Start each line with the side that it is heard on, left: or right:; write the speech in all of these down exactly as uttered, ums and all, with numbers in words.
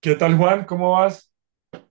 right: ¿Qué tal, Juan? ¿Cómo vas?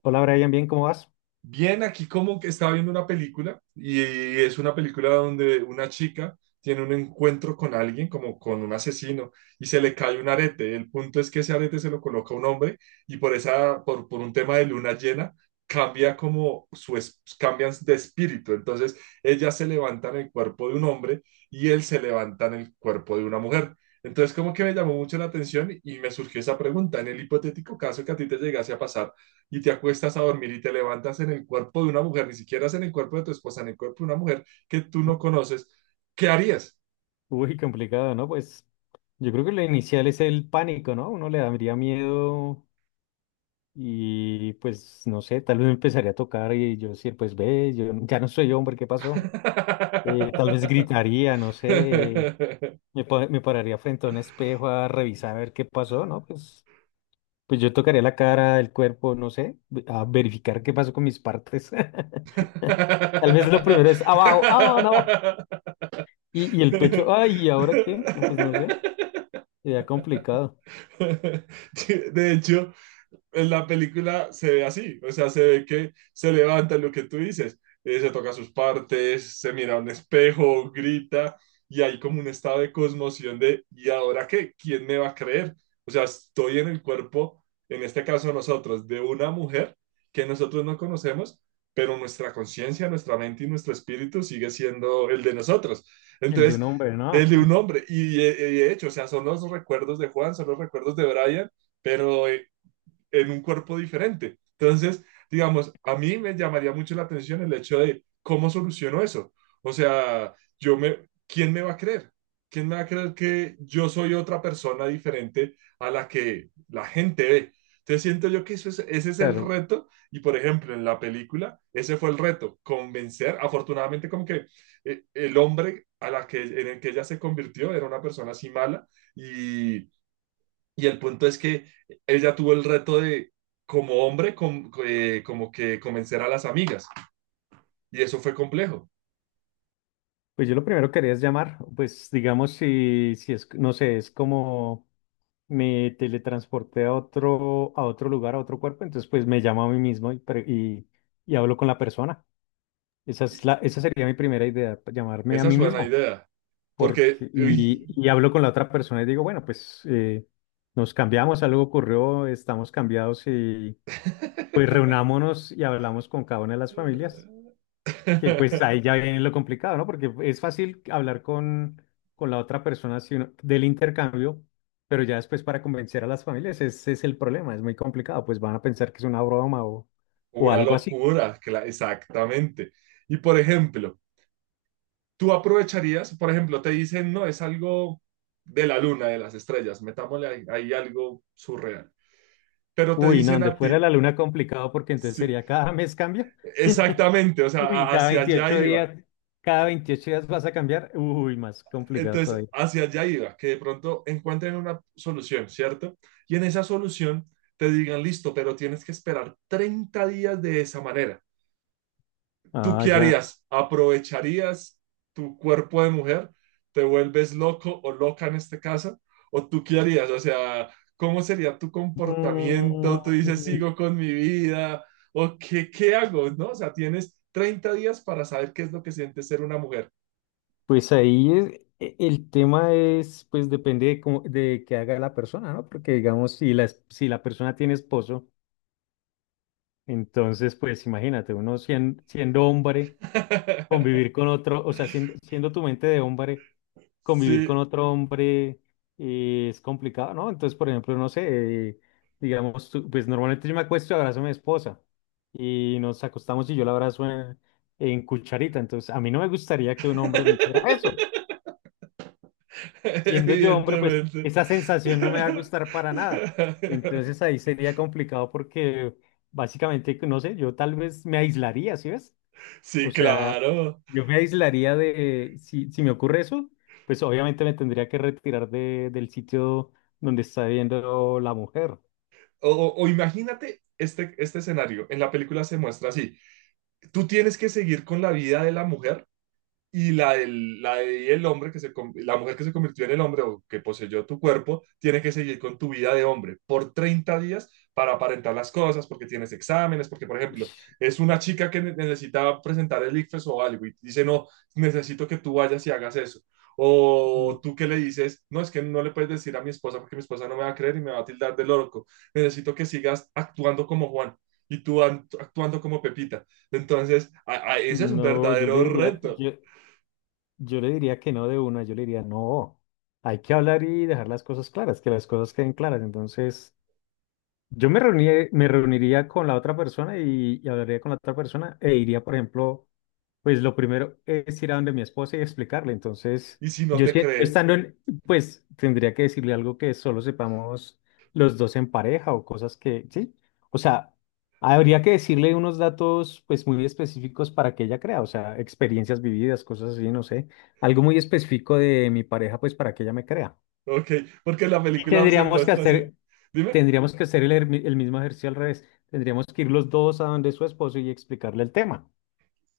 left: Hola Brian, bien, ¿cómo vas?
right: Bien, aquí como que estaba viendo una película y es una película donde una chica tiene un encuentro con alguien, como con un asesino, y se le cae un arete. El punto es que ese arete se lo coloca un hombre y por esa, por, por un tema de luna llena, cambia como su, es- cambian de espíritu. Entonces, ella se levanta en el cuerpo de un hombre y él se levanta en el cuerpo de una mujer. Entonces, como que me llamó mucho la atención y me surgió esa pregunta. En el hipotético caso que a ti te llegase a pasar, y te acuestas a dormir y te levantas en el cuerpo de una mujer, ni siquiera es en el cuerpo de tu esposa, en el cuerpo de una mujer que tú no conoces, ¿qué harías?
left: Uy, complicado, ¿no? Pues yo creo que lo inicial es el pánico, ¿no? Uno le daría miedo y pues no sé, tal vez me empezaría a tocar y yo decir, pues ve, yo n- ya no soy hombre, ¿qué pasó? Eh, tal vez gritaría, no sé, me, pa- me pararía frente a un espejo a revisar a ver qué pasó, ¿no? Pues, pues yo tocaría la cara, el cuerpo, no sé, ve- a verificar qué pasó con mis partes. Tal vez lo primero es abajo, ah, no. Y, y el pecho, ay, ¿y ahora qué? No, pues no sé. Sería complicado
right: De hecho, en la película se ve así, o sea, se ve que se levanta lo que tú dices, eh, se toca sus partes, se mira a un espejo, grita, y hay como un estado de cosmoción de, ¿y ahora qué? ¿Quién me va a creer? O sea, estoy en el cuerpo, en este caso nosotros, de una mujer que nosotros no conocemos, pero nuestra conciencia, nuestra mente y nuestro espíritu sigue siendo el de nosotros.
left: el de
right: Entonces,
left: un hombre,
right: el
left: ¿no?
right: de un hombre, y, y de hecho, o sea, son los recuerdos de Juan, son los recuerdos de Brian, pero eh, en un cuerpo diferente. Entonces, digamos, a mí me llamaría mucho la atención el hecho de cómo soluciono eso. O sea, yo me, ¿quién me va a creer? ¿Quién me va a creer que yo soy otra persona diferente a la que la gente ve? Entonces siento yo que eso es, ese es el
left: Claro,
right: reto y por ejemplo en la película ese fue el reto, convencer, afortunadamente como que eh, el hombre a la que, en el que ella se convirtió era una persona así mala y y el punto es que ella tuvo el reto de, como hombre, com- eh, como que convencer a las amigas. Y eso fue complejo.
left: pues yo lo primero que haría es llamar, pues digamos si, si es, no sé, es como me teletransporté a otro, a otro lugar, a otro cuerpo, entonces pues me llamo a mí mismo y, pre- y, y hablo con la persona. Esa
right: Y
left: es la, esa sería mi primera idea, pa- llamarme a
right: esa es
left: mí
right: buena
left: mismo.
right: idea. Porque,
left: Porque,
right: uy,
left: y, y hablo con la otra persona y digo, bueno, pues eh, nos cambiamos, algo ocurrió, estamos cambiados y pues reunámonos y hablamos con cada una de las familias. Que pues ahí ya viene lo complicado, ¿no? Porque es fácil hablar con, con la otra persona si uno- del intercambio, pero ya después para convencer a las familias, ese es el problema, es muy complicado, pues van a pensar que es una broma o, o
right: una
left: algo así.
right: locura, cla- exactamente. Y por ejemplo, tú aprovecharías, por ejemplo, te dicen, no, es algo de la luna, de las estrellas, metámosle ahí, ahí algo surreal. Pero te
left: Uy, no,
right: dicen
left: donde
right: a
left: fuera
right: ti,
left: la luna complicado porque entonces
right: sí,
left: sería cada mes cambio.
right: exactamente, o sea,
left: Uy,
right: a-
left: cada
right: hacia allá
left: veintiocho
right: iba.
left: días, cada veintiocho días vas a cambiar. Uy, más complicado
right: Entonces,
left: todavía.
right: hacia allá iba, que de pronto encuentren una solución, ¿cierto? Y en esa solución te digan, listo, pero tienes que esperar treinta días de esa manera. ¿Tú
left: Ah,
right: qué
left: ya.
right: harías? ¿Aprovecharías tu cuerpo de mujer? ¿Te vuelves loco o loca en este caso? ¿O tú qué harías? O sea, ¿cómo sería tu comportamiento? ¿Tú dices,
left: Mm.
right: sigo con mi vida? ¿O qué, qué hago? ¿No? O sea, tienes treinta días para saber qué es lo que siente ser una mujer.
left: Pues ahí es- e- el tema es, pues depende de cómo, de qué haga la persona, ¿no? Porque digamos, si la, es- si la persona tiene esposo, entonces, pues imagínate, uno sien- siendo, hombre, convivir con otro, o sea, siendo, siendo tu mente de hombre, convivir con
right: Sí.
left: otro hombre eh, es complicado, ¿no? Entonces, por ejemplo, no sé, eh, digamos, tú- pues normalmente yo me acuesto y abrazo a mi esposa y nos acostamos y yo la abrazo en, en cucharita, entonces a mí no me gustaría que un hombre me hiciera eso. Siendo yo hombre, pues
right: Evidentemente.
left: esa sensación no me va a gustar para nada. Entonces ahí sería complicado porque básicamente, no sé, yo tal vez me aislaría, ¿sí ves? O
right: Sí,
left: sea,
right: claro.
left: yo me aislaría de, si, si me ocurre eso, pues obviamente me tendría que retirar de, del sitio donde está viendo la mujer.
right: O, o- o imagínate este, este escenario. En la película se muestra así. Tú tienes que seguir con la vida de la mujer y la, del- la de- y el hombre que se, con- la mujer que se convirtió en el hombre o que poseyó tu cuerpo, tiene que seguir con tu vida de hombre por treinta días para aparentar las cosas, porque tienes exámenes, porque, por ejemplo,
left: Ush,
right: es una chica que ne- necesita presentar el ICFES o algo y dice, no, necesito que tú vayas y hagas eso.
left: mm,
right: O tú que le dices, no, es que no le puedes decir a mi esposa porque mi esposa no me va a creer y me va a tildar de loco. Necesito que sigas actuando como Juan y tú act- actuando como Pepita. Entonces, a- a- ese es un
left: no, yo le
right: verdadero
left: diría,
right: reto.
left: yo, yo le diría que no de una, yo le diría no. Hay que hablar y dejar las cosas claras, que las cosas queden claras. Entonces… Yo me reuniría, me reuniría con la otra persona y, y hablaría con la otra persona e iría, por ejemplo, pues lo primero es ir a donde mi esposa y explicarle. Entonces,
right: Y si no
left: yo
right: te
left: si- yo
right: cree,
left: estando en, pues tendría que decirle algo que solo sepamos los dos en pareja o cosas que, sí. O sea, habría que decirle unos datos pues muy específicos para que ella crea, o sea, experiencias vividas, cosas así, no sé, algo muy específico de mi pareja pues para que ella me crea.
right: ok, porque la
left: Y
right: película se
left: tendríamos que
right: muestra así.
left: hacer,
right: Dime.
left: tendríamos que hacer el, ermi- el mismo ejercicio al revés. Tendríamos que ir los dos a donde su esposo y explicarle el tema.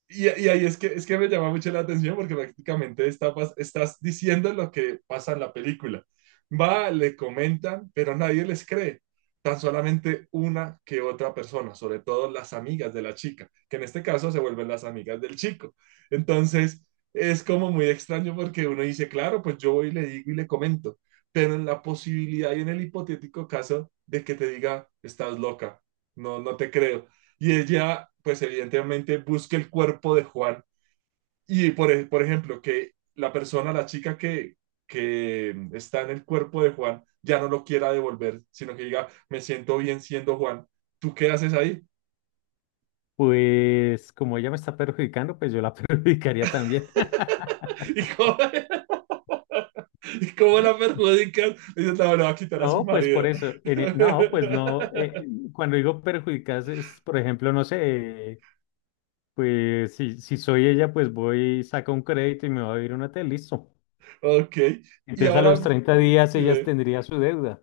right: Y, y ahí es que, es que me llama mucho la atención porque prácticamente está, pas- estás diciendo lo que pasa en la película. Va, le comentan, pero nadie les cree. Tan solamente una que otra persona, sobre todo las amigas de la chica, que en este caso se vuelven las amigas del chico. Entonces, es como muy extraño porque uno dice, claro, pues yo voy y le digo y le comento, pero en la posibilidad y en el hipotético caso de que te diga, estás loca, no, no te creo y ella, pues evidentemente, busca el cuerpo de Juan. Y por, ej- por ejemplo, que la persona, la chica que, que está en el cuerpo de Juan, ya no lo quiera devolver, sino que diga, me siento bien siendo Juan. ¿Tú qué haces ahí?
left: Pues como ella me está perjudicando, pues yo la perjudicaría también.
right: ¿Y cómo, y cómo la perjudican? Dice, no, le va a quitar a su
left: No, pues por
right: marido.
left: eso. En e- no, pues no. Eh, cuando digo perjudicas es, por ejemplo, no sé, eh, pues si, si soy ella, pues voy, saco un crédito y me va a vivir un hotel, listo.
right: Ok. Y
left: Entonces a los
right: ahora,
left: treinta días ella
right: dime,
left: tendría su deuda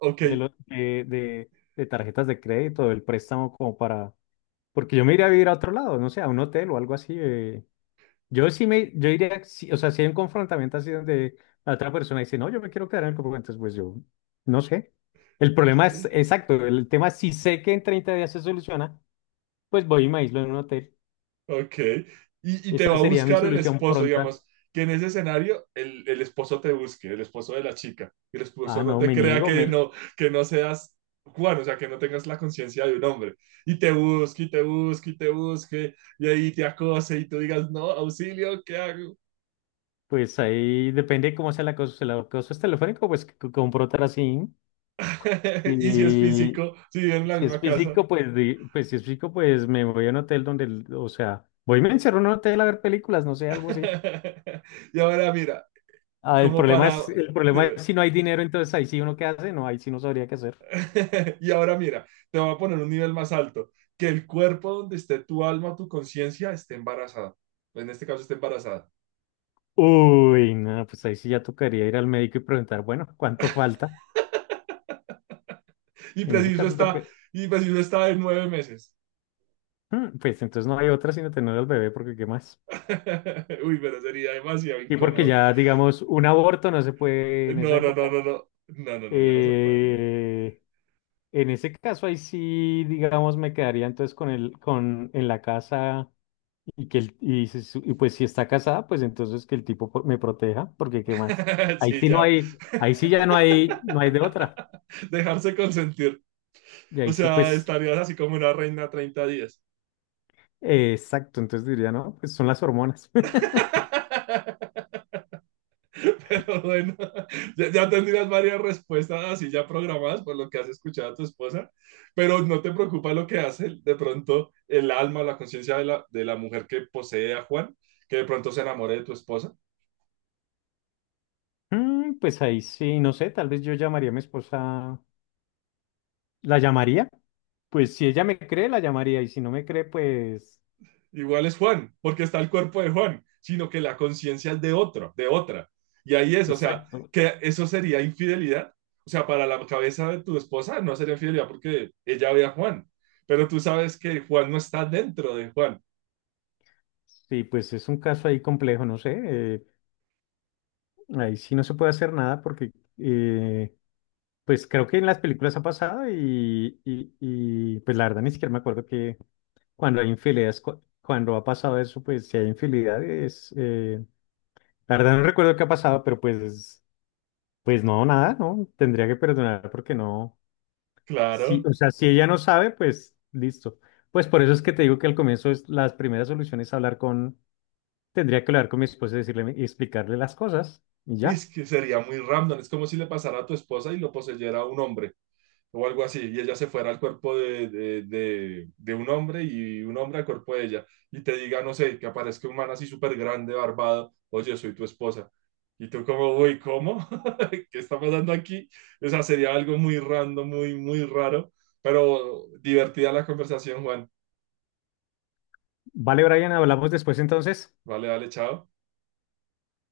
right: ok.
left: de, lo- de, de, de tarjetas de crédito, del préstamo como para… Porque yo me iría a vivir a otro lado, no sé, a un hotel o algo así. eh. Yo sí me, yo iría, sí, o sea, si hay un confrontamiento así donde la otra persona dice, no, yo me quiero quedar en el campamento, entonces, pues yo, no sé. El problema es, exacto, el tema, si sé que en treinta días se soluciona, pues voy y me aíslo en un hotel.
right: Ok. Y, y te va
left: Esa
right: a
left: sería mi
right: buscar el
left: solución
right: esposo,
left: pronta.
right: digamos, que en ese escenario el, el esposo te busque, el esposo de la chica, el
left: Ah,
right: esposo no
left: no,
right: te
left: me
right: crea
left: niego,
right: que
left: me,
right: no, que no seas Juan, o sea, que no tengas la conciencia de un hombre, y te busque, y te busque, y te busque, y ahí te acose, y tú digas, no, auxilio, ¿qué hago?
left: pues ahí depende de cómo sea la cosa. Si la cosa es telefónico, pues c- con un así.
right: Y si es
left: Y,
right: físico, si viven en la
left: si es
right: misma casa.
left: físico, pues, di- pues si es físico, pues me voy a un hotel donde, el- o sea, voy y me encierro en un hotel a ver películas, no sé, algo así.
right: Y ahora mira,
left: Ah, el
right: como
left: problema
right: para,
left: es, el problema es
right: dime.
left: si no hay dinero, entonces ahí sí uno qué hace, no, ahí sí no sabría qué hacer.
right: Y ahora mira, te voy a poner un nivel más alto, que el cuerpo donde esté tu alma, tu conciencia, esté embarazada. En este caso esté embarazada.
left: Uy, no, pues ahí sí ya tocaría ir al médico y preguntar, bueno, ¿cuánto falta?
right: Y
left: En ese
right: preciso
left: caso,
right: está,
left: porque,
right: y preciso está de nueve meses.
left: mm, pues entonces no hay otra sino tener al bebé, porque ¿qué más?
right: Uy, pero sería demasiado
left: Y porque
right: incómodo.
left: ya, digamos, un aborto no se puede en esa
right: No, no,
left: época.
right: no, no, no. No, no, no, ya no se puede.
left: Eh, En ese caso, ahí sí, digamos, me quedaría entonces con el, con, en la casa y que el, y, si su- y pues si está casada, pues entonces que el tipo po- me proteja, porque qué más. Ahí
right: Sí,
left: sí no
right: ya.
left: hay, ahí sí ya no hay, no hay de otra.
right: Dejarse consentir.
left: Y
right: O
left: ahí sí,
right: sea,
left: pues,
right: estarías así como una reina treinta días.
left: eh, exacto, entonces diría, no, pues son las hormonas.
right: Pero bueno, ya, ya tendrías varias respuestas así ya programadas por lo que has escuchado a tu esposa, pero no te preocupa lo que hace de pronto el alma, la conciencia de la, de la mujer que posee a Juan, que de pronto se enamore de tu esposa.
left: Mm, pues ahí sí, no sé, tal vez yo llamaría a mi esposa, la llamaría, pues si ella me cree, la llamaría, y si no me cree, pues,
right: Igual es Juan, porque está el cuerpo de Juan, sino que la conciencia es de otro, de otra. Y ahí es, o sea,
left: exacto.
right: que eso sería infidelidad. O sea, para la cabeza de tu esposa no sería infidelidad porque ella ve a Juan, pero tú sabes que Juan no está dentro de Juan.
left: Sí, pues es un caso ahí complejo, no sé. eh, Ahí sí no se puede hacer nada porque, eh, pues creo que en las películas ha pasado y, y, y, pues la verdad ni siquiera me acuerdo que cuando hay infidelidades, cu- cuando ha pasado eso, pues si hay infidelidades, eh, la verdad no recuerdo qué ha pasado, pero pues, pues no, nada, ¿no? Tendría que perdonar porque no, sí,
right: Claro,
left: o sea, si ella no sabe, pues listo. Pues por eso es que te digo que al comienzo es, las primeras soluciones es hablar con, tendría que hablar con mi esposa y decirle y explicarle las cosas y
right: es
left: ya.
right: que sería muy random, es como si le pasara a tu esposa y lo poseyera un hombre o algo así, y ella se fuera al cuerpo de, de, de- de un hombre y un hombre al cuerpo de ella, y te diga, no sé, que aparezca un man así súper grande, barbado, oye, soy tu esposa. Y tú como, uy, ¿cómo? ¿Qué está pasando aquí? O sea, sería algo muy random, muy, muy raro, pero divertida la conversación, Juan.
left: Vale, Brian, hablamos después entonces.
right: Vale, vale, chao.